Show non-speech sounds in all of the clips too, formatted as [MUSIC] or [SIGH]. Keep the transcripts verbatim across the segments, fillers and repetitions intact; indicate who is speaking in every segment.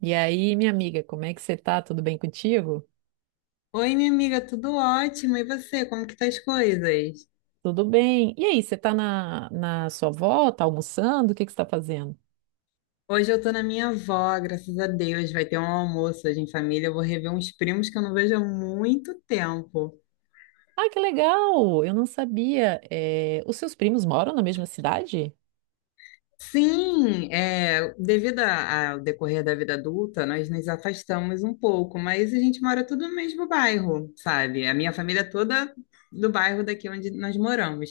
Speaker 1: E aí, minha amiga, como é que você tá? Tudo bem contigo?
Speaker 2: Oi, minha amiga, tudo ótimo. E você, como que tá as coisas?
Speaker 1: Tudo bem. E aí, você tá na, na sua avó? Tá almoçando? O que que você tá fazendo?
Speaker 2: Hoje eu tô na minha avó, graças a Deus. Vai ter um almoço hoje em família. Eu vou rever uns primos que eu não vejo há muito tempo.
Speaker 1: Ah, que legal! Eu não sabia. Eh, Os seus primos moram na mesma cidade?
Speaker 2: Sim, é, devido a- ao decorrer da vida adulta, nós nos afastamos um pouco, mas a gente mora tudo no mesmo bairro, sabe? A minha família é toda do bairro daqui onde nós moramos.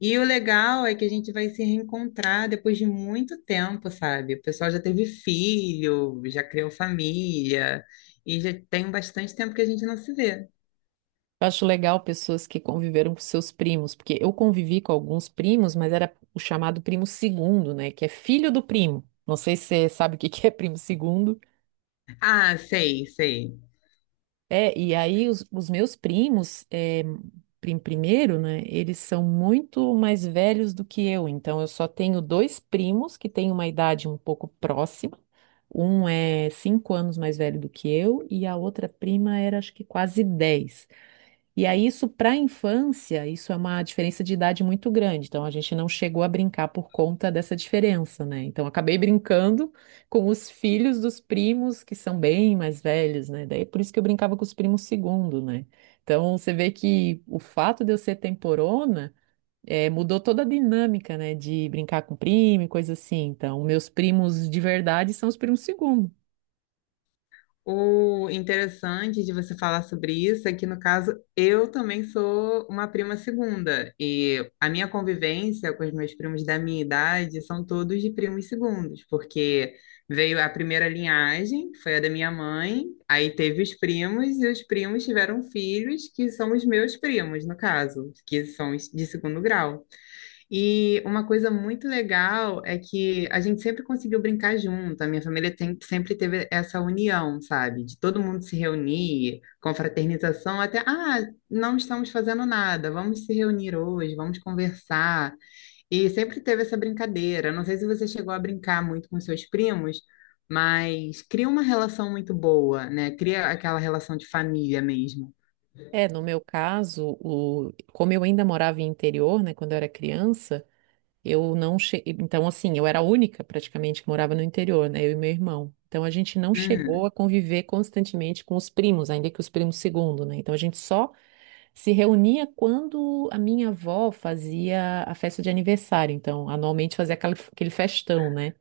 Speaker 2: E o legal é que a gente vai se reencontrar depois de muito tempo, sabe? O pessoal já teve filho, já criou família, e já tem bastante tempo que a gente não se vê.
Speaker 1: Eu acho legal pessoas que conviveram com seus primos, porque eu convivi com alguns primos, mas era o chamado primo segundo, né? Que é filho do primo. Não sei se você sabe o que que é primo segundo.
Speaker 2: Ah, sei, sei.
Speaker 1: É, e aí os, os meus primos, é, prim- primeiro, né, eles são muito mais velhos do que eu, então eu só tenho dois primos que têm uma idade um pouco próxima, um é cinco anos mais velho do que eu e a outra prima era acho que quase dez. E aí, isso para a infância, isso é uma diferença de idade muito grande. Então, a gente não chegou a brincar por conta dessa diferença, né? Então, acabei brincando com os filhos dos primos, que são bem mais velhos, né? Daí, é por isso que eu brincava com os primos segundo, né? Então, você vê que o fato de eu ser temporona, eh, mudou toda a dinâmica, né? De brincar com primo e coisa assim. Então, meus primos de verdade são os primos segundo.
Speaker 2: O interessante de você falar sobre isso é que, no caso, eu também sou uma prima segunda. E a minha convivência com os meus primos da minha idade são todos de primos segundos, porque veio a primeira linhagem, foi a da minha mãe, aí teve os primos, e os primos tiveram filhos, que são os meus primos, no caso, que são de segundo grau. E uma coisa muito legal é que a gente sempre conseguiu brincar junto. A minha família tem- Sempre teve essa união, sabe? De todo mundo se reunir, confraternização, até, ah, não estamos fazendo nada, vamos se reunir hoje, vamos conversar. E sempre teve essa brincadeira. Não sei se você chegou a brincar muito com seus primos, mas cria uma relação muito boa, né? Cria aquela relação de família mesmo.
Speaker 1: É, no meu caso, o... como eu ainda morava em interior, né? Quando eu era criança. Eu não che... Então, assim, eu era a única praticamente que morava no interior, né? Eu e meu irmão. Então, a gente não
Speaker 2: Uhum.
Speaker 1: chegou a conviver constantemente com os primos, ainda que os primos segundo, né? Então, a gente só se reunia quando a minha avó fazia a festa de aniversário. Então, anualmente fazia aquela- aquele festão, né?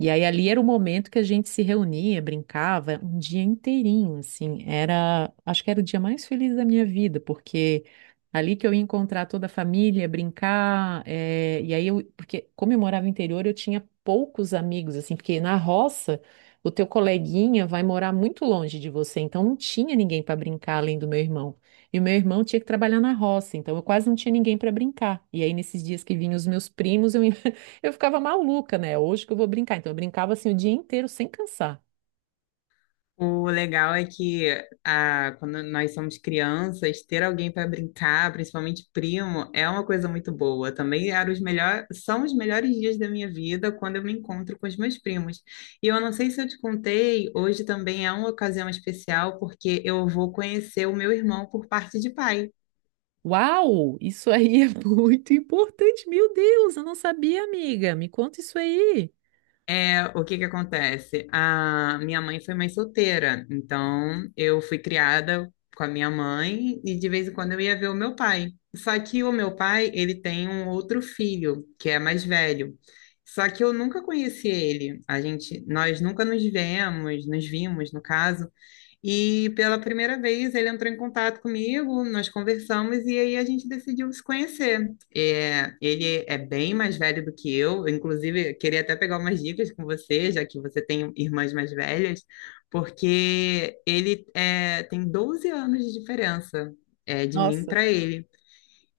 Speaker 1: E aí ali era o momento que a gente se reunia, brincava um dia inteirinho, assim, era, acho que era o dia mais feliz da minha vida, porque ali que eu ia encontrar toda a família, brincar, eh, e aí eu, porque como eu morava no interior, eu tinha poucos amigos, assim, porque na roça o teu coleguinha vai morar muito longe de você, então não tinha ninguém para brincar além do meu irmão. E o meu irmão tinha que trabalhar na roça, então eu quase não tinha ninguém para brincar. E aí nesses dias que vinham os meus primos, eu eu ficava maluca, né? Hoje que eu vou brincar. Então, eu brincava assim o dia inteiro sem cansar.
Speaker 2: O legal é que ah, quando nós somos crianças, ter alguém para brincar, principalmente primo, é uma coisa muito boa. Também eram os melhor, são os melhores dias da minha vida quando eu me encontro com os meus primos. E eu não sei se eu te contei, hoje também é uma ocasião especial porque eu vou conhecer o meu irmão por parte de pai.
Speaker 1: Uau, isso aí é [LAUGHS] muito importante. Meu Deus, eu não sabia, amiga. Me conta isso aí.
Speaker 2: É, o que que acontece? A minha mãe foi mãe solteira, então eu fui criada com a minha mãe e de vez em quando eu ia ver o meu pai. Só que o meu pai, ele tem um outro filho, que é mais velho. Só que eu nunca conheci ele. A gente, nós nunca nos vemos, nos vimos, no caso. E pela primeira vez ele entrou em contato comigo, nós conversamos e aí a gente decidiu se conhecer. É, ele é bem mais velho do que eu, inclusive queria até pegar umas dicas com você, já que você tem irmãs mais velhas, porque ele é, tem doze anos de diferença é, de mim
Speaker 1: Nossa,
Speaker 2: para ele.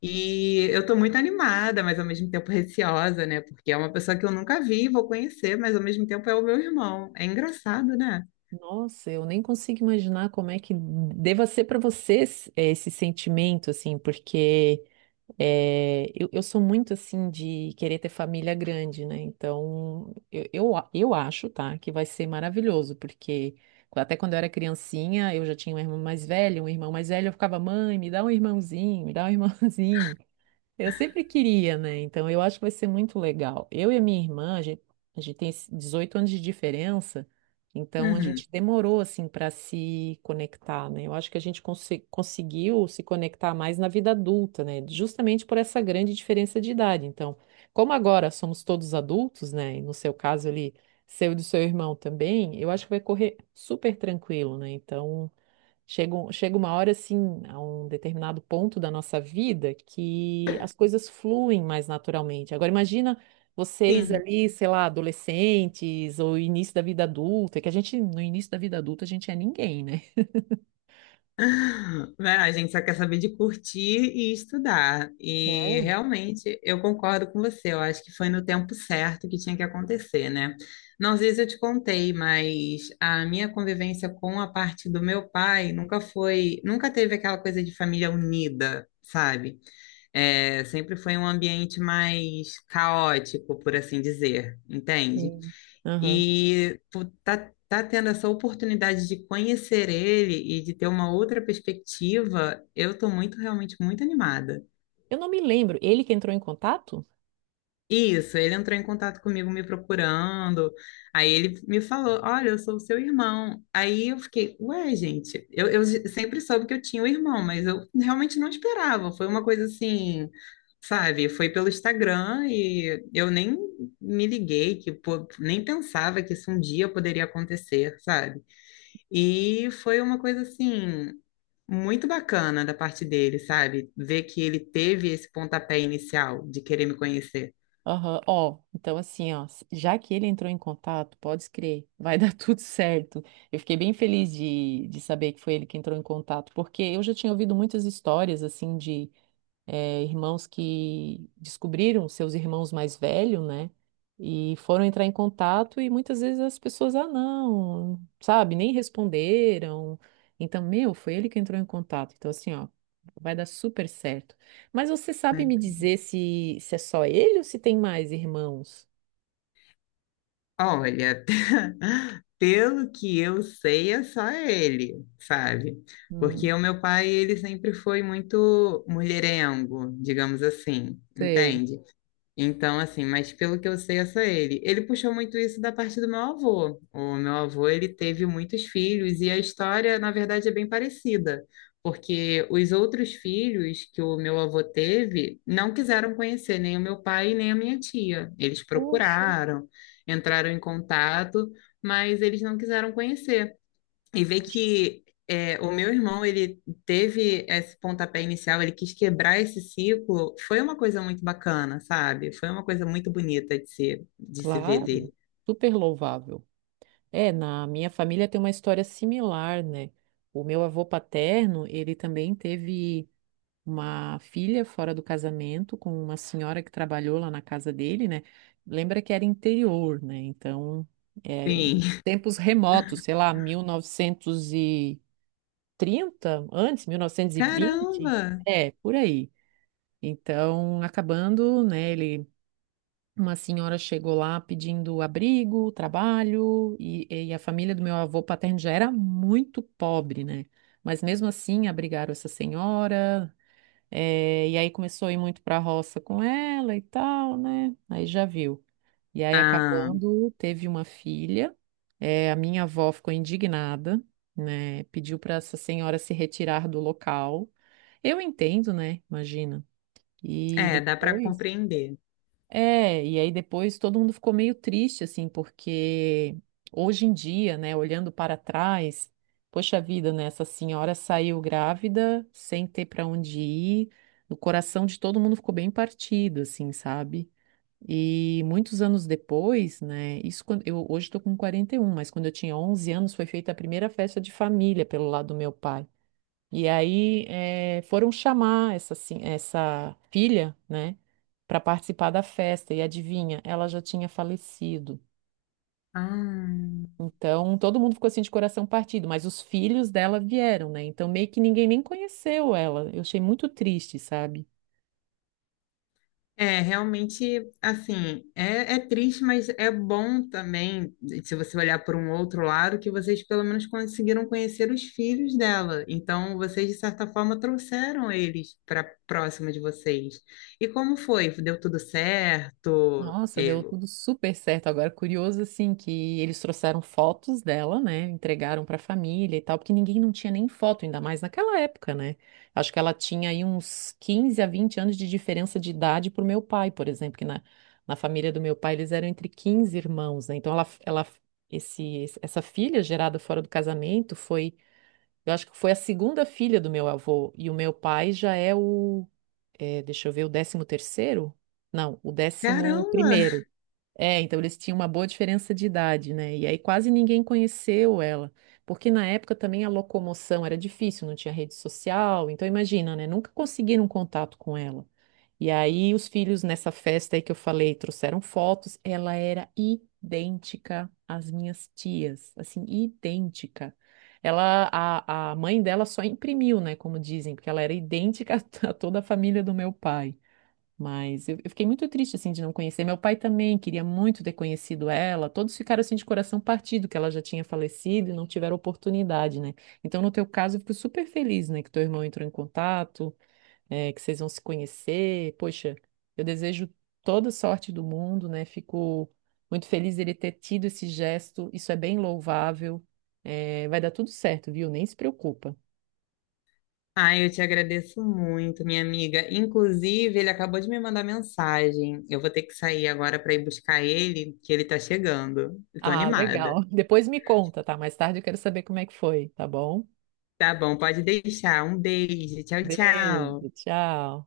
Speaker 2: E eu estou muito animada, mas ao mesmo tempo receosa, né? Porque é uma pessoa que eu nunca vi, vou conhecer, mas ao mesmo tempo é o meu irmão. É engraçado, né?
Speaker 1: nossa, eu nem consigo imaginar como é que deva ser para você esse esse sentimento, assim, porque é, eu, eu sou muito assim de querer ter família grande, né? Então, eu, eu, a- eu acho, tá, que vai ser maravilhoso, porque até quando eu era criancinha, eu já tinha um irmão mais velho, um irmão mais velho, eu ficava, mãe, me dá um irmãozinho, me dá um irmãozinho. Eu sempre queria, né? Então eu acho que vai ser muito legal. Eu e a minha irmã, a gente, a gente tem esse dezoito anos de diferença, então a
Speaker 2: Uhum.
Speaker 1: gente demorou assim para se conectar, né? Eu acho que a gente conse- conseguiu se conectar mais na vida adulta, né? Justamente por essa grande diferença de idade. Então, como agora somos todos adultos, né? E no seu caso ali, seu e do seu irmão também, eu acho que vai correr super tranquilo, né? Então. Chega, um- chega uma hora, assim, a um determinado ponto da nossa vida que as coisas fluem mais naturalmente. Agora, imagina vocês
Speaker 2: Sim.
Speaker 1: ali, sei lá, adolescentes ou início da vida adulta, que a gente, no início da vida adulta, a gente é ninguém, né?
Speaker 2: [LAUGHS] Né? A gente só quer saber de curtir e estudar. E
Speaker 1: É,
Speaker 2: realmente eu concordo com você. Eu acho que foi no tempo certo que tinha que acontecer, né? Não sei se eu te contei, mas a minha convivência com a parte do meu pai nunca foi, nunca teve aquela coisa de família unida, sabe? É, sempre foi um ambiente mais caótico, por assim dizer, entende?
Speaker 1: sim. Aham.
Speaker 2: E tu tá, tá tendo essa oportunidade de conhecer ele e de ter uma outra perspectiva, eu tô muito, realmente muito animada.
Speaker 1: Eu não me lembro. Ele que entrou em contato?
Speaker 2: Isso, ele entrou em contato comigo me procurando, aí ele me falou, olha, eu sou o seu irmão. Aí eu fiquei, ué, gente, eu, eu sempre soube que eu tinha um irmão, mas eu realmente não esperava, foi uma coisa assim, sabe, foi pelo Instagram e eu nem me liguei, que pô, nem pensava que isso um dia poderia acontecer, sabe? E foi uma coisa assim muito bacana da parte dele, sabe? Ver que ele teve esse pontapé inicial de querer me conhecer.
Speaker 1: Aham. Ó, então assim, ó, s- já que ele entrou em contato, pode crer, vai [LAUGHS] dar tudo certo. Eu fiquei bem feliz de, de saber que foi ele que entrou em contato, porque eu já tinha ouvido muitas histórias, assim, de eh, irmãos que descobriram seus irmãos mais velhos, né? E foram entrar em contato e muitas vezes as pessoas, ah, não, sabe, nem responderam. Então, meu, foi ele que entrou em contato. Então, assim, ó, vai dar super certo. Mas você sabe
Speaker 2: Ai,
Speaker 1: me dizer se, se é só ele ou se tem mais irmãos?
Speaker 2: olha, [LAUGHS] pelo que eu sei, é só ele, sabe?
Speaker 1: Hum,
Speaker 2: Porque o meu pai, ele sempre foi muito mulherengo, digamos assim,
Speaker 1: sei.
Speaker 2: entende? Então, assim, mas pelo que eu sei, é só ele. Ele puxou muito isso da parte do meu avô. O meu avô, ele teve muitos filhos e a história, na verdade, é bem parecida, porque os outros filhos que o meu avô teve não quiseram conhecer nem o meu pai nem a minha tia. Eles
Speaker 1: Poxa,
Speaker 2: procuraram, entraram em contato, mas eles não quiseram conhecer e ver
Speaker 1: poxa.
Speaker 2: que é, o meu irmão ele teve esse pontapé inicial, ele quis quebrar esse ciclo, foi uma coisa muito bacana, sabe? Foi uma coisa muito bonita de se, de se ver
Speaker 1: Claro,
Speaker 2: dele.
Speaker 1: super louvável. É, na minha família tem uma história similar, né? O meu avô paterno, ele também teve uma filha fora do casamento com uma senhora que trabalhou lá na casa dele, né? Lembra que era interior, né? Então, é,
Speaker 2: Sim.
Speaker 1: em
Speaker 2: [LAUGHS]
Speaker 1: tempos remotos, sei lá, mil novecentos e trinta, antes, mil novecentos e vinte.
Speaker 2: Caramba!
Speaker 1: É, por aí. Então, acabando, né? Ele uma senhora chegou lá pedindo abrigo, trabalho, e, e a família do meu avô paterno já era muito pobre, né? Mas mesmo assim abrigaram essa senhora, eh, e aí começou a ir muito para a roça com ela e tal, né? Aí já viu. E aí
Speaker 2: Ah,
Speaker 1: acabando, teve uma filha, eh, a minha avó ficou indignada, né? Pediu para essa senhora se retirar do local. Eu entendo, né? Imagina. E
Speaker 2: é, dá para
Speaker 1: depois.
Speaker 2: compreender.
Speaker 1: É, e aí depois todo mundo ficou meio triste, assim, porque hoje em dia, né, olhando para trás, poxa vida, né, essa senhora saiu grávida, sem ter para onde ir, o coração de todo mundo ficou bem partido, assim, sabe? E muitos anos depois, né, isso quando eu hoje estou com quarenta e um, mas quando eu tinha onze anos foi feita a primeira festa de família pelo lado do meu pai. E aí eh, foram chamar essa, assim- essa filha, né, para participar da festa. E adivinha, ela já tinha falecido.
Speaker 2: Ah.
Speaker 1: Então todo mundo ficou assim de coração partido, mas os filhos dela vieram, né? Então meio que ninguém nem conheceu ela. Eu achei muito triste, sabe?
Speaker 2: É, realmente, assim, é, é triste, mas é bom também, se você olhar por um outro lado, que vocês pelo menos conseguiram conhecer os filhos dela. Então, vocês, de certa forma, trouxeram eles para próxima de vocês. E como foi? Deu tudo certo?
Speaker 1: Nossa, deu
Speaker 2: Eu,
Speaker 1: tudo super certo. Agora, curioso assim que eles trouxeram fotos dela, né? Entregaram para a família e tal, porque ninguém não tinha nem foto, ainda mais naquela época, né? Acho que ela tinha aí uns quinze a vinte anos de diferença de idade pro meu pai, por exemplo, que na, na família do meu pai eles eram entre quinze irmãos, né? Então ela, ela esse, esse- essa filha gerada fora do casamento foi, eu acho que foi a segunda filha do meu avô e o meu pai já é o, é, deixa eu ver, o décimo terceiro? Não, o décimo
Speaker 2: caramba!
Speaker 1: primeiro. É, então eles tinham uma boa diferença de idade, né? E aí quase ninguém conheceu ela, porque na época também a locomoção era difícil, não tinha rede social, então imagina, né? Nunca conseguiram contato com ela. E aí os filhos nessa festa aí que eu falei trouxeram fotos, ela era idêntica às minhas tias, assim, idêntica. Ela, a, a mãe dela só imprimiu, né? Como dizem, porque ela era idêntica [LAUGHS] a toda a família do meu pai. Mas eu, eu fiquei muito triste, assim, de não conhecer. Meu pai também queria muito ter conhecido ela. Todos ficaram, assim, de coração partido, que ela já tinha falecido e não tiveram oportunidade, né? Então, no teu caso, eu fico super feliz, né? Que teu irmão entrou em contato, eh, que vocês vão se conhecer. Poxa, eu desejo toda sorte do mundo, né? Fico muito feliz ele ter tido esse gesto. Isso é bem louvável. Eh, vai dar tudo certo, viu? Nem se preocupa.
Speaker 2: Ah, eu te agradeço muito, minha amiga. Inclusive, ele acabou de me mandar mensagem. Eu vou ter que sair agora para ir buscar ele, que ele tá chegando. Eu tô
Speaker 1: Ah,
Speaker 2: animada.
Speaker 1: legal. [LAUGHS] Depois me conta, tá? Mais tarde eu quero saber como é que foi, tá bom?
Speaker 2: Tá bom, pode deixar. Um beijo. Tchau,
Speaker 1: Beijo,
Speaker 2: tchau.
Speaker 1: tchau.